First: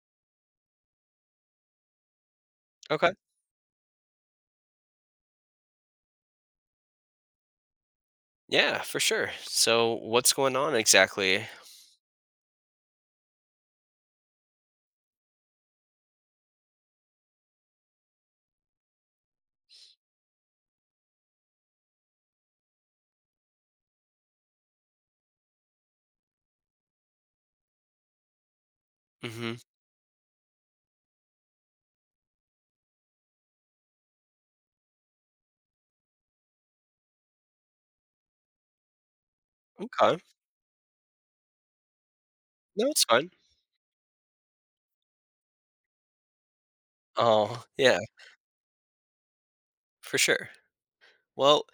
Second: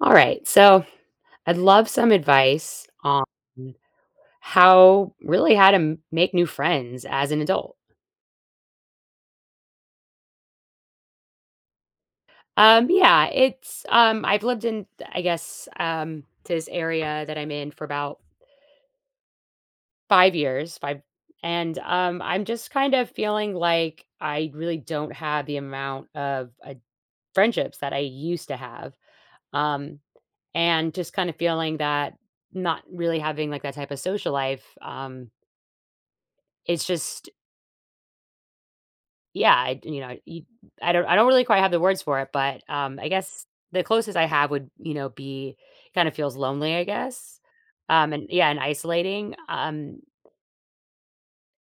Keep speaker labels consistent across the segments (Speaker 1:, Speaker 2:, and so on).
Speaker 1: All right. So I'd love some advice
Speaker 2: Okay.
Speaker 1: on how to make new friends as an adult.
Speaker 2: Yeah, for sure. So what's going on exactly?
Speaker 1: Yeah, it's I've lived in I guess this area that I'm in for about five years, five and I'm just kind of feeling like I really don't have the amount of friendships that I used to have.
Speaker 2: Mhm.
Speaker 1: Um and just kind of feeling that not really having like that type of social life. It's just yeah, I you know,
Speaker 2: Okay.
Speaker 1: you I don't really quite have the words for it, but,
Speaker 2: No, it's
Speaker 1: I
Speaker 2: fine.
Speaker 1: guess the closest I have would, be kinda feels lonely, I guess.
Speaker 2: Oh, yeah,
Speaker 1: And yeah, and isolating.
Speaker 2: for sure. Well,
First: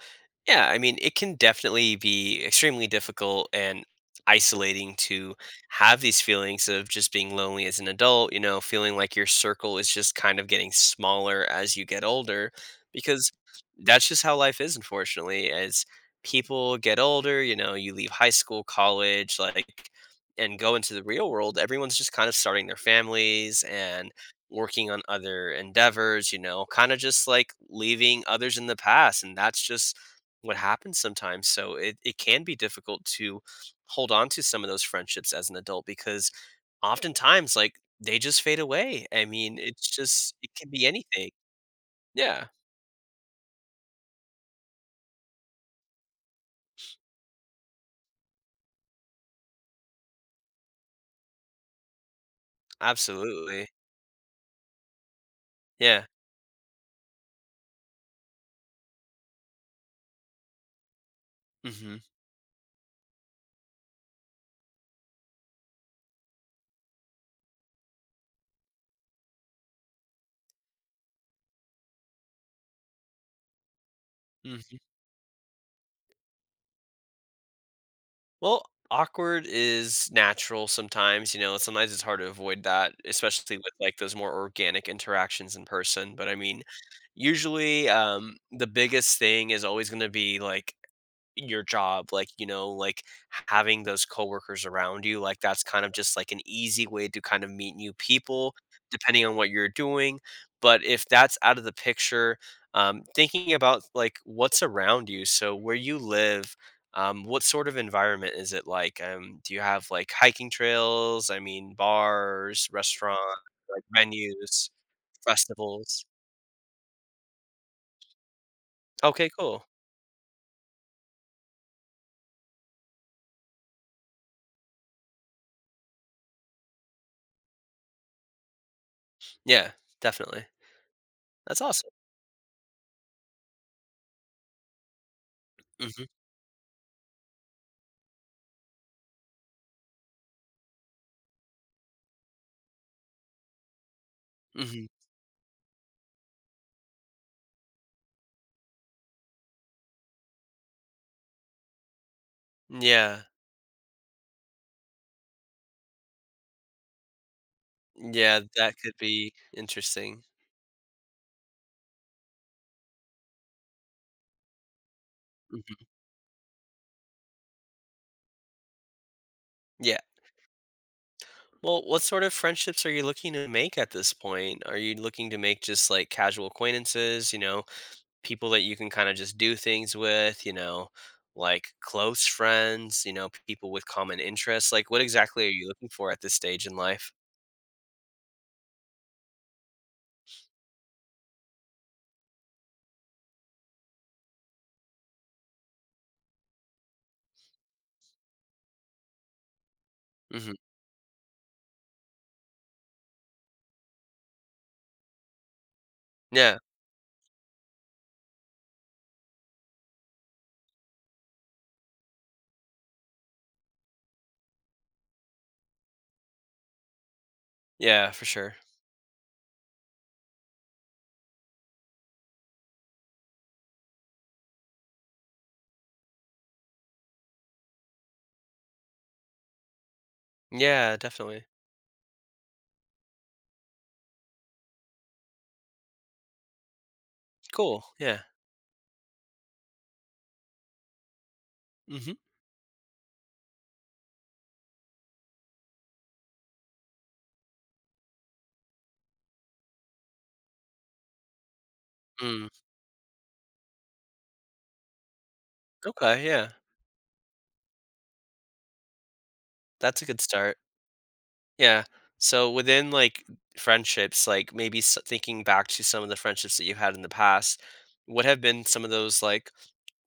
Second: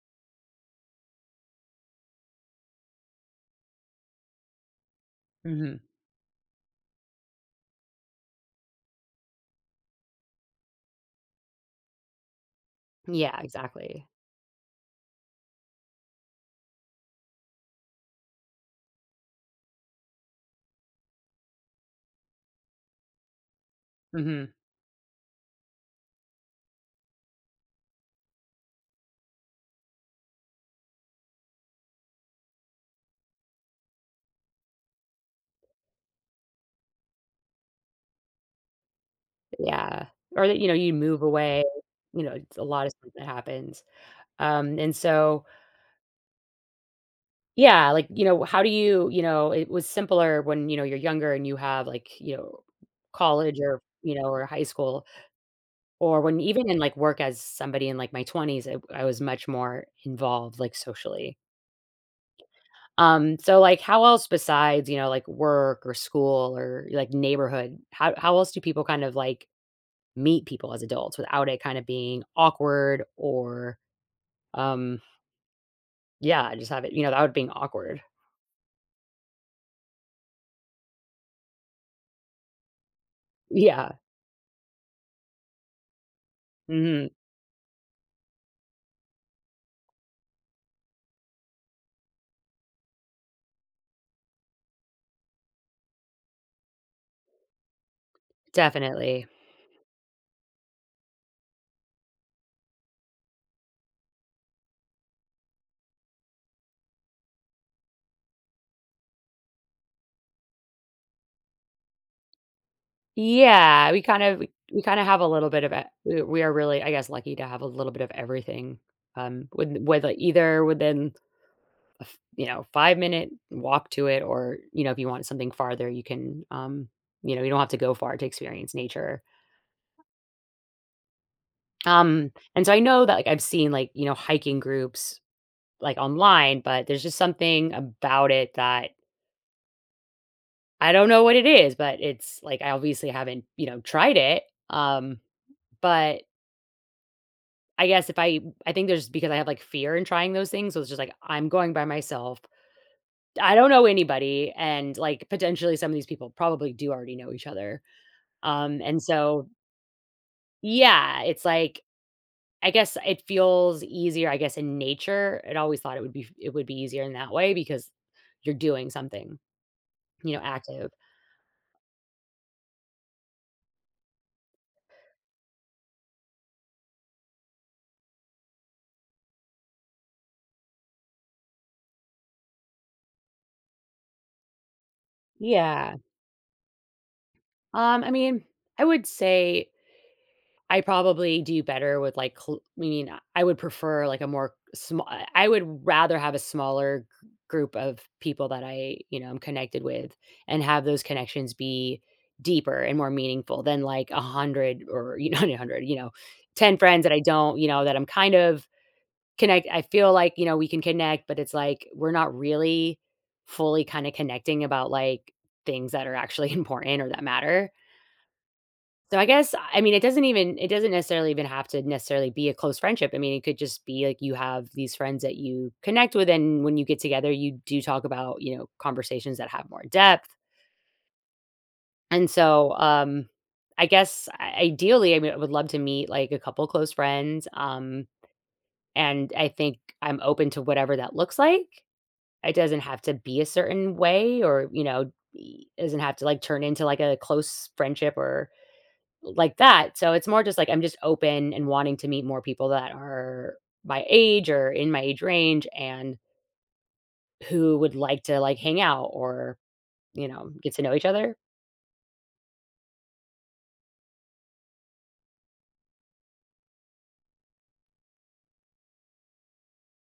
Speaker 2: yeah, I mean, it can definitely be extremely difficult and isolating to
Speaker 1: Mhm.
Speaker 2: have these feelings of just being lonely as an adult, you know, feeling like your circle is just kind of getting smaller as you get older because
Speaker 1: Yeah, exactly.
Speaker 2: that's just how life is unfortunately as people get older, you know, you leave high school, college, like and go into the real world, everyone's just kind of starting their families and
Speaker 1: Mhm.
Speaker 2: working on other endeavors, you know, kind of just like leaving others in the past. And that's just what happens sometimes. So it can be difficult to hold on to some of those friendships as an adult because oftentimes, like, they just fade away. I mean, it's
Speaker 1: Yeah.
Speaker 2: just,
Speaker 1: Or
Speaker 2: it
Speaker 1: that, you
Speaker 2: can
Speaker 1: know,
Speaker 2: be
Speaker 1: you move
Speaker 2: anything.
Speaker 1: away, you know,
Speaker 2: Yeah,
Speaker 1: it's a lot of stuff that happens. And so, yeah, like, you know, it was simpler when, you know, you're younger and you have, like, you know, college
Speaker 2: absolutely.
Speaker 1: or, you know, or high school.
Speaker 2: Yeah.
Speaker 1: Or when even in, like, work as somebody in, like, my 20s, I was much more involved, like, socially.
Speaker 2: Hmm.
Speaker 1: So, like, how else besides, you know, like, work or school or, like, neighborhood, how else do people kind of, like, meet people as adults without it kinda being awkward, or,
Speaker 2: Hmm.
Speaker 1: um yeah, just have it, you know, that would being awkward.
Speaker 2: Well, awkward is natural sometimes, you know, sometimes it's hard to avoid that, especially with
Speaker 1: Yeah.
Speaker 2: like those more organic interactions in person. But I mean,
Speaker 1: Mhm.
Speaker 2: usually the biggest thing is always going to be like your job, like, you know, like having those coworkers around you, like that's kind of just like an easy way to kind of meet new people
Speaker 1: Definitely.
Speaker 2: depending on what you're doing, but if that's out of the picture, thinking about like what's around you, so where you live, what sort of environment is it like? Do you have like hiking trails? I mean, bars, restaurants, like
Speaker 1: Yeah, we kind of we
Speaker 2: venues,
Speaker 1: we kinda have a little bit of e
Speaker 2: festivals?
Speaker 1: we are really, I guess, lucky to have a little bit of everything,
Speaker 2: Okay, cool.
Speaker 1: with, like, either within you know 5-minute walk to it, or you know if you want something farther you can you know, you don't have to go far to experience nature.
Speaker 2: Yeah, definitely. That's awesome.
Speaker 1: And so I know that, like, I've seen, like, you know, hiking groups like
Speaker 2: Hmm.
Speaker 1: online, but there's just something about it that I don't know what it is, but it's like I obviously haven't, you know, tried it.
Speaker 2: Hmm.
Speaker 1: Um but I guess if I I think there's because I have like fear in trying those things, so it's just like I'm going by myself,
Speaker 2: Yeah.
Speaker 1: I don't know anybody, and like potentially some of these people probably do already know each other.
Speaker 2: Yeah, that could
Speaker 1: And
Speaker 2: be
Speaker 1: so
Speaker 2: interesting.
Speaker 1: yeah, it's like I guess it feels easier, I guess, in nature. It always
Speaker 2: Hmm.
Speaker 1: thought it would be easier in that way because you're doing something,
Speaker 2: Yeah.
Speaker 1: you know, active.
Speaker 2: Well, what sort of friendships are you looking to make at this point? Are you looking to make just like casual acquaintances, you know, people that you can kind of just do things with, you know, like close friends, you know, people with common interests. Like, what exactly are you looking
Speaker 1: Yeah.
Speaker 2: for at this stage in life?
Speaker 1: I mean, I would say I probably do better with, like, cl I mean, I would prefer, like, a more small. I would rather have a smaller g group of people that I, you know, I am connected with
Speaker 2: Hmm.
Speaker 1: and have those connections be deeper and more meaningful than, like, 100, or, you know, not 100, you know,
Speaker 2: Yeah,
Speaker 1: 10 friends that I don't, you know, that I'm kind of connect I feel like, you know, we can connect, but it's like we're not really fully kinda connecting about, like, things that are actually important or that matter.
Speaker 2: yeah, for sure.
Speaker 1: So I guess I mean, it doesn't even it doesn't necessarily even have to necessarily be a close friendship. I mean, it could just be like you have these friends that you connect with, and when you get together, you do talk about you know conversations that have more depth.
Speaker 2: Yeah, definitely.
Speaker 1: And so, I guess ideally, I mean, I would love to meet like a couple close friends.
Speaker 2: Cool. Yeah.
Speaker 1: And I think I'm open to whatever that looks like.
Speaker 2: Hmm.
Speaker 1: It doesn't have to be a certain way, or you know, doesn't have to like turn into like a close friendship or like that, so it's more just like I'm just open and wanting to meet more
Speaker 2: Mm.
Speaker 1: people that are my age or in my age range and
Speaker 2: Okay. Yeah,
Speaker 1: who would like to, like, hang out, or,
Speaker 2: that's a good
Speaker 1: you know,
Speaker 2: start.
Speaker 1: get to know each other.
Speaker 2: Yeah. So within like friendships, like maybe thinking back to some of the friendships that you've had in the past, what have been some of those like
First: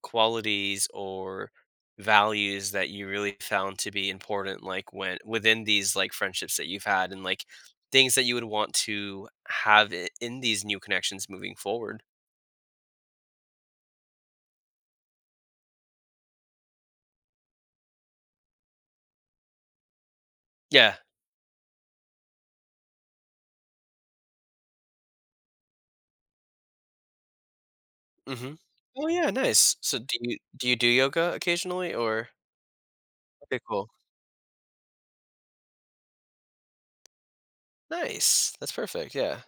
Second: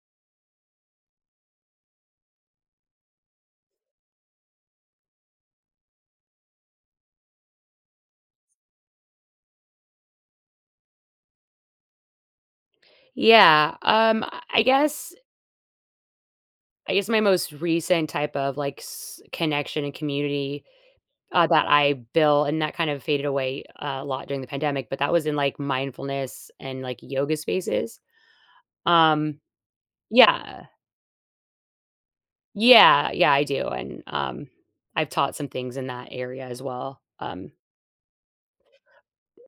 Speaker 2: qualities or values that you really found to be important like when within these like friendships that you've had and like things that you would want to have in these new connections moving forward.
Speaker 1: Yeah, I guess I guess my most recent type of, like, s connection and community,
Speaker 2: Yeah.
Speaker 1: that I built and that kind of faded away a lot during the pandemic, but that was in, like, mindfulness and, like, yoga spaces.
Speaker 2: Hmm. Oh yeah,
Speaker 1: Um,
Speaker 2: nice. So do you
Speaker 1: yeah.
Speaker 2: do yoga occasionally or
Speaker 1: Yeah, I
Speaker 2: okay,
Speaker 1: do,
Speaker 2: cool.
Speaker 1: and, I've taught some things in that area as well,
Speaker 2: Nice, that's perfect. Yeah.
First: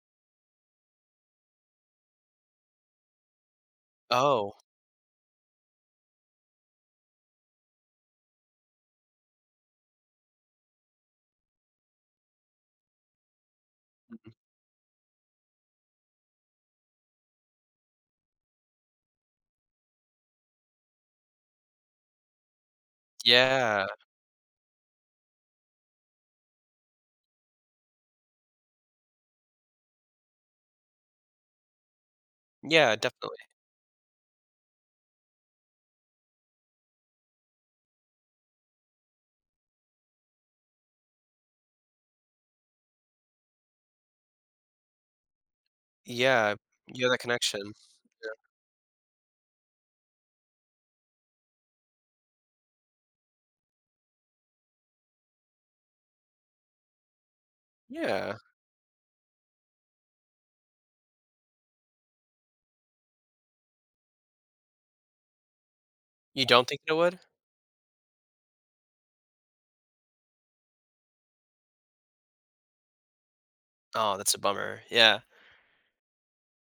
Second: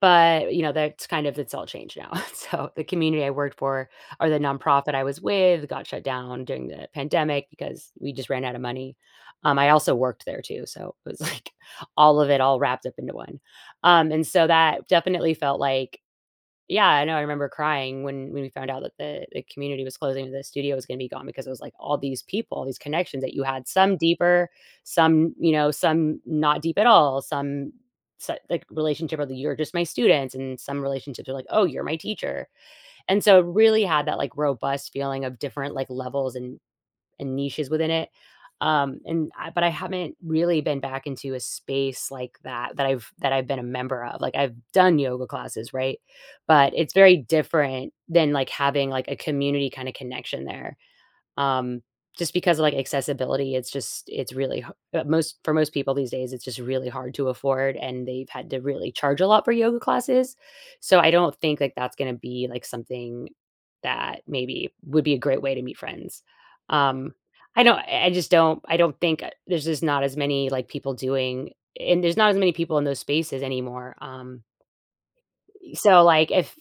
Speaker 1: but, you know, that's kind of it's all changed now. So, the community I worked for or the
Speaker 2: Oh.
Speaker 1: nonprofit I was with got shut down during the pandemic because we just ran out of money. I also worked there too, so it was, like, all of it all wrapped up into one. And
Speaker 2: Mhm.
Speaker 1: so that definitely felt like yeah, I know, I remember crying when we found out that the community was closing, the studio was gonna be gone because it was, like, all these people, all these connections that you had,
Speaker 2: Yeah.
Speaker 1: some deeper, some, you know, some not deep at all, some s like, relationship of the "You're just my students," and some relationships are like, "Oh, you're my teacher."
Speaker 2: Yeah,
Speaker 1: And so
Speaker 2: definitely,
Speaker 1: it really had that, like, robust feeling of different, like, levels and niches within it. But I haven't really been back into a space like that that I've been a member of. Like I've done yoga classes, right?
Speaker 2: yeah.
Speaker 1: But it's
Speaker 2: You have
Speaker 1: very
Speaker 2: that connection.
Speaker 1: different
Speaker 2: Yeah.
Speaker 1: than like having like a community kind of connection there. Um, just because of, like, accessibility, it's just it's really ha most for most people these days, it's just really hard to afford, and they've
Speaker 2: Yeah.
Speaker 1: had to really charge a lot for yoga classes. So, I don't think, like, that's gonna be, like, something that maybe would be a great way to meet friends.
Speaker 2: You don't think it
Speaker 1: Um,
Speaker 2: would.
Speaker 1: I don't think there's just not as many, like, people doing and there's not as many people in those spaces anymore,
Speaker 2: Oh, that's a bummer. Yeah.
Speaker 1: so, like, if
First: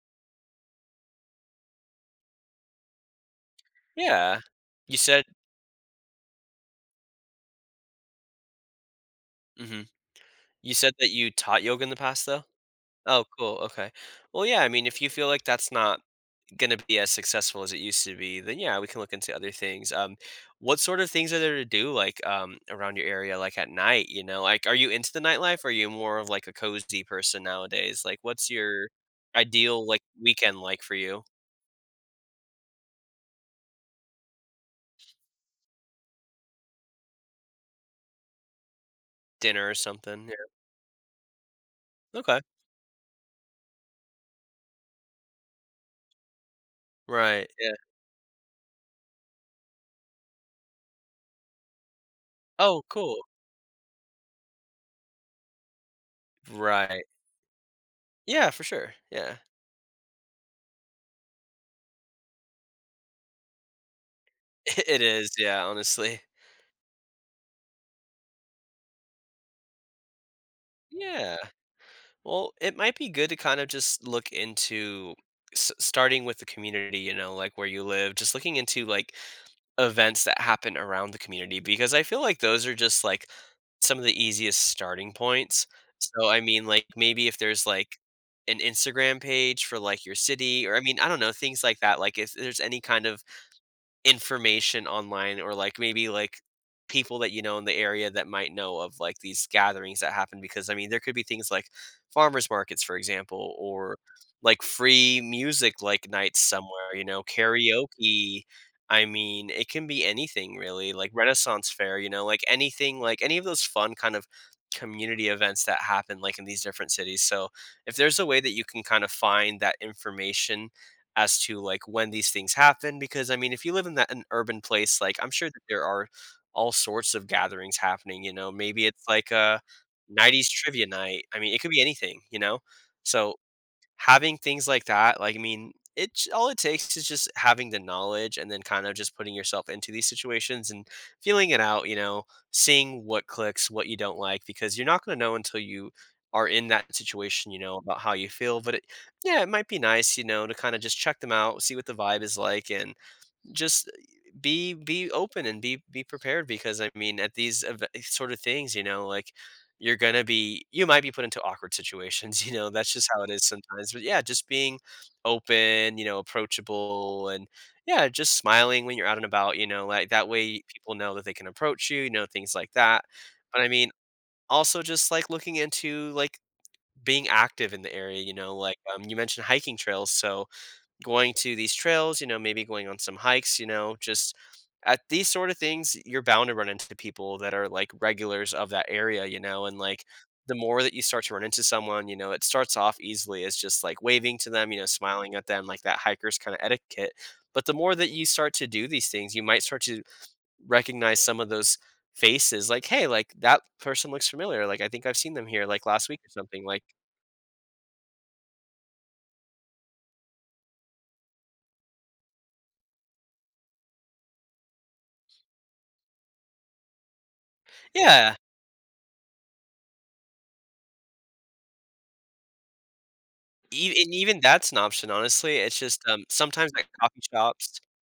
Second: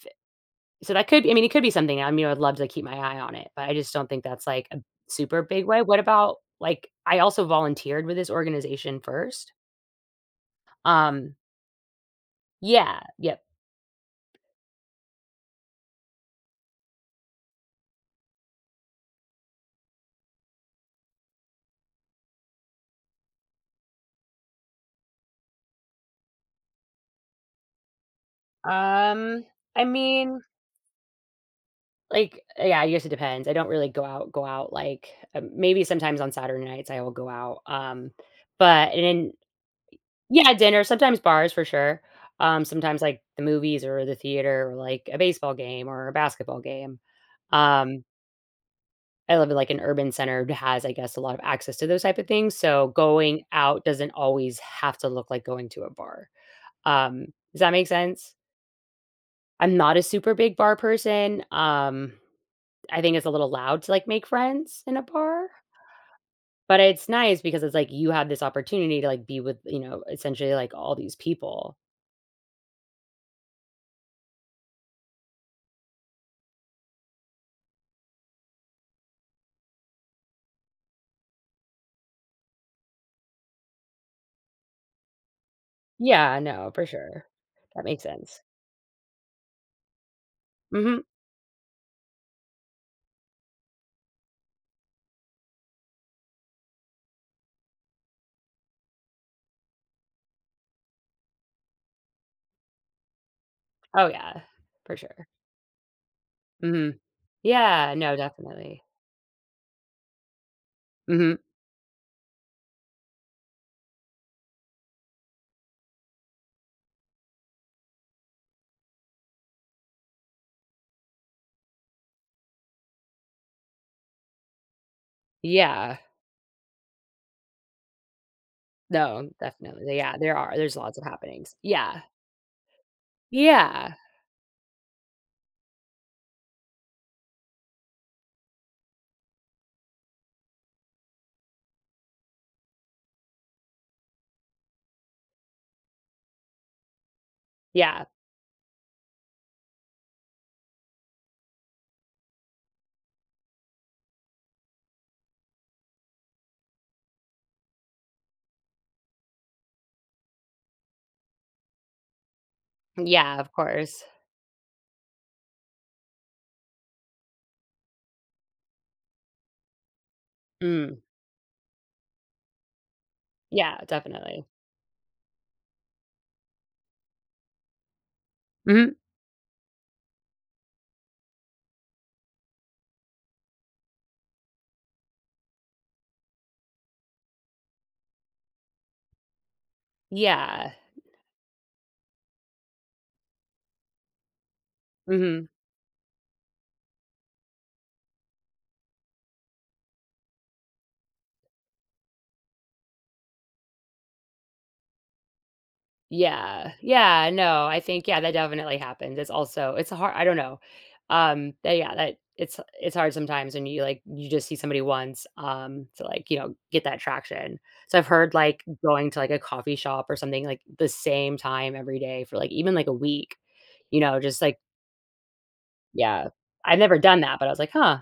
Speaker 1: so that could I mean, it could be something, I mean, I'd love to keep my eye on it, but I just don't think
Speaker 2: Yeah,
Speaker 1: that's, like, a
Speaker 2: you said.
Speaker 1: super big way. What about like, I also volunteered with this organization first.
Speaker 2: Mhm. You said that you
Speaker 1: Um,
Speaker 2: taught yoga in the past, though?
Speaker 1: yeah,
Speaker 2: Oh,
Speaker 1: yep.
Speaker 2: cool, okay. Well, yeah, I mean, if you feel like that's not gonna be as successful as it used to be, then, yeah, we can look into other things. What sort of things are there to do, like, around your area, like, at night, you know? Like, are you into the nightlife? Or are you more of, like, a cozy person nowadays? Like, what's your
Speaker 1: Um, I
Speaker 2: ideal, like,
Speaker 1: mean,
Speaker 2: weekend like for you?
Speaker 1: like, yeah, I guess it depends. I don't really go out, like, maybe sometimes on Saturday nights I will go out, but and then
Speaker 2: Dinner or something? Yeah.
Speaker 1: yeah, dinner, sometimes bars for sure.
Speaker 2: Okay.
Speaker 1: Sometimes, like, the movies or the theater or, like, a baseball game or a basketball game.
Speaker 2: Right, yeah.
Speaker 1: Um I live in, like, an urban center that has, I guess, a lot of access to those type of things,
Speaker 2: Oh,
Speaker 1: so
Speaker 2: cool.
Speaker 1: going out doesn't always have to look like going to a bar.
Speaker 2: Right.
Speaker 1: Um, does that make sense?
Speaker 2: Yeah, for sure, yeah.
Speaker 1: I'm not a super big bar person, I think it's a little loud to, like, make friends in
Speaker 2: It
Speaker 1: a
Speaker 2: is,
Speaker 1: bar,
Speaker 2: yeah, honestly.
Speaker 1: but it's nice because it's like you have this opportunity to, like, be with, you know, essentially, like, all these
Speaker 2: Yeah.
Speaker 1: people.
Speaker 2: Well, it might be good to kind of just look into starting with the community, you know, like where you live, just looking into like events that happen around the community because I feel like those are just like some of the easiest starting points. So,
Speaker 1: Yeah,
Speaker 2: I mean,
Speaker 1: no, for
Speaker 2: like
Speaker 1: sure.
Speaker 2: maybe if there's
Speaker 1: That
Speaker 2: like
Speaker 1: makes sense.
Speaker 2: an Instagram page for like your city, or I mean,
Speaker 1: Mhm.
Speaker 2: I don't know, things like that. Like if there's any kind of information online or like maybe like people that you know in the area that might know of like these gatherings that happen, because I mean there could be things like farmers markets for example, or
Speaker 1: Oh, yeah,
Speaker 2: like
Speaker 1: for
Speaker 2: free
Speaker 1: sure.
Speaker 2: music like nights somewhere,
Speaker 1: Mhm.
Speaker 2: you know,
Speaker 1: Yeah, no,
Speaker 2: karaoke.
Speaker 1: definitely.
Speaker 2: I mean it can be anything really, like
Speaker 1: Mhm.
Speaker 2: renaissance fair, you know, like anything, like any of those fun kind of community events that happen like in these different cities. So if there's a way that you can kind of find that information as to like when these things happen, because I mean if you live in that an urban place, like I'm sure that there
Speaker 1: Yeah.
Speaker 2: are all sorts of gatherings happening, you know, maybe it's
Speaker 1: No,
Speaker 2: like a
Speaker 1: definitely, yeah, there
Speaker 2: 90s
Speaker 1: are there's
Speaker 2: trivia
Speaker 1: lots of
Speaker 2: night. I mean,
Speaker 1: happenings.
Speaker 2: it could be
Speaker 1: Yeah.
Speaker 2: anything, you know. So
Speaker 1: Yeah.
Speaker 2: having things like that, like, I mean, it j all it takes is just having the knowledge and then kind of just putting yourself into these situations and feeling it out, you know, seeing what clicks, what you don't like, because you're not gonna know until you are in that situation, you know, about
Speaker 1: Yeah.
Speaker 2: how you feel, but it yeah, it might be nice, you know, to kinda just check them out, see what the vibe is like, and just be open and be prepared because I mean at these sort of things, you know, like you're gonna be you might be put into awkward situations, you know, that's just how it
Speaker 1: Yeah,
Speaker 2: is
Speaker 1: of
Speaker 2: sometimes. But
Speaker 1: course.
Speaker 2: yeah, just being open, you know, approachable and yeah, just smiling when you're out and about, you know, like that way people
Speaker 1: Mm.
Speaker 2: know that they can approach you, you know, things like that. But I
Speaker 1: Yeah,
Speaker 2: mean
Speaker 1: definitely.
Speaker 2: also just like looking into like being active in the area, you know, like
Speaker 1: Mhm.
Speaker 2: you mentioned hiking trails. So going to these trails, you know, maybe going on some hikes, you know, just at these sort of things, you're bound to run into people that are like regulars of that area, you know, and like the
Speaker 1: Yeah.
Speaker 2: more that you start to run into someone, you know, it starts off easily as just like waving to them, you know, smiling at
Speaker 1: Mhm.
Speaker 2: them, like that hiker's kind of etiquette. But the more that you start to do these things, you might start to recognize some of those faces, like hey, like that person looks familiar, like I think I've seen them here like last week or something,
Speaker 1: Yeah.
Speaker 2: like
Speaker 1: Yeah, no, I think, yeah, that definitely happens. It's also it's a hard I don't know. That yeah, that it's hard sometimes when you, like, you just see somebody once, to, like, you know, get that traction. So I've heard,
Speaker 2: yeah.
Speaker 1: like, going to, like, a coffee shop or something, like, the same time every day for, like, even, like, a week,
Speaker 2: Eve
Speaker 1: you
Speaker 2: And
Speaker 1: know,
Speaker 2: even
Speaker 1: just, like,
Speaker 2: that's an option, honestly, it's just,
Speaker 1: yeah.
Speaker 2: sometimes
Speaker 1: I've
Speaker 2: at
Speaker 1: never done
Speaker 2: coffee
Speaker 1: that, but I was like,
Speaker 2: shops
Speaker 1: "Huh.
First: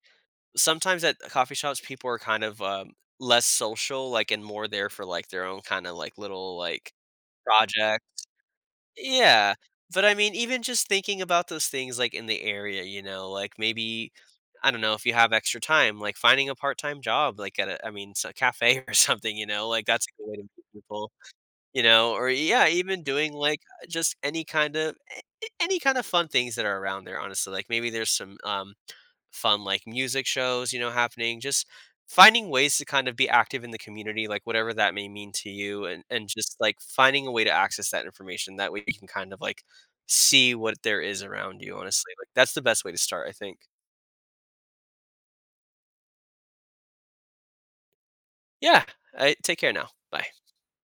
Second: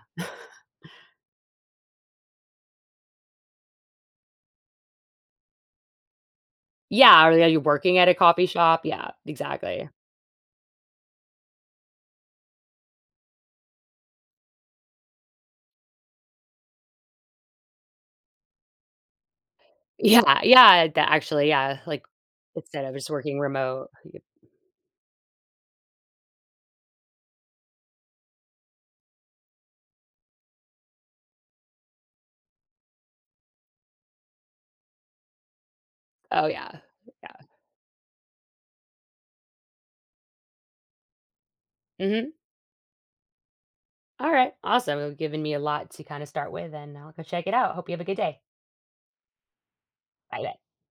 Speaker 2: sometimes at coffee shops, people are kind of, less social, like, and more there for, like, their own kinda, like, little, like,
Speaker 1: Yeah, are you working
Speaker 2: project.
Speaker 1: at a coffee shop?" Yeah,
Speaker 2: Yeah,
Speaker 1: exactly.
Speaker 2: but, I mean, even just thinking about those things, like, in the area, you know, like, maybe, I don't know, if you have extra time, like, finding a part-time job, like, at a I mean, s a cafe or something, you know, like, that's a good way
Speaker 1: Yeah,
Speaker 2: to meet
Speaker 1: yeah, that
Speaker 2: people.
Speaker 1: actually, yeah,
Speaker 2: You
Speaker 1: like,
Speaker 2: know, or yeah,
Speaker 1: instead of
Speaker 2: even
Speaker 1: just
Speaker 2: doing
Speaker 1: working
Speaker 2: like
Speaker 1: remote.
Speaker 2: just
Speaker 1: Y
Speaker 2: any kind of fun things that are around there, honestly. Like maybe there's some, fun, like, music shows, you know, happening. Just finding ways to kind of be active in the community, like whatever that may mean to you, and
Speaker 1: Oh,
Speaker 2: just
Speaker 1: yeah.
Speaker 2: like finding a
Speaker 1: Yeah.
Speaker 2: way to access that information. That way you can kind of like see what there is around you, honestly. Like
Speaker 1: Mhm.
Speaker 2: that's the best way to start, I think.
Speaker 1: Alright, awesome. You've given me a lot to kinda start with, and I'll go check it out. Hope you have a good day.
Speaker 2: Yeah. I take care now. Bye.
Speaker 1: Bye.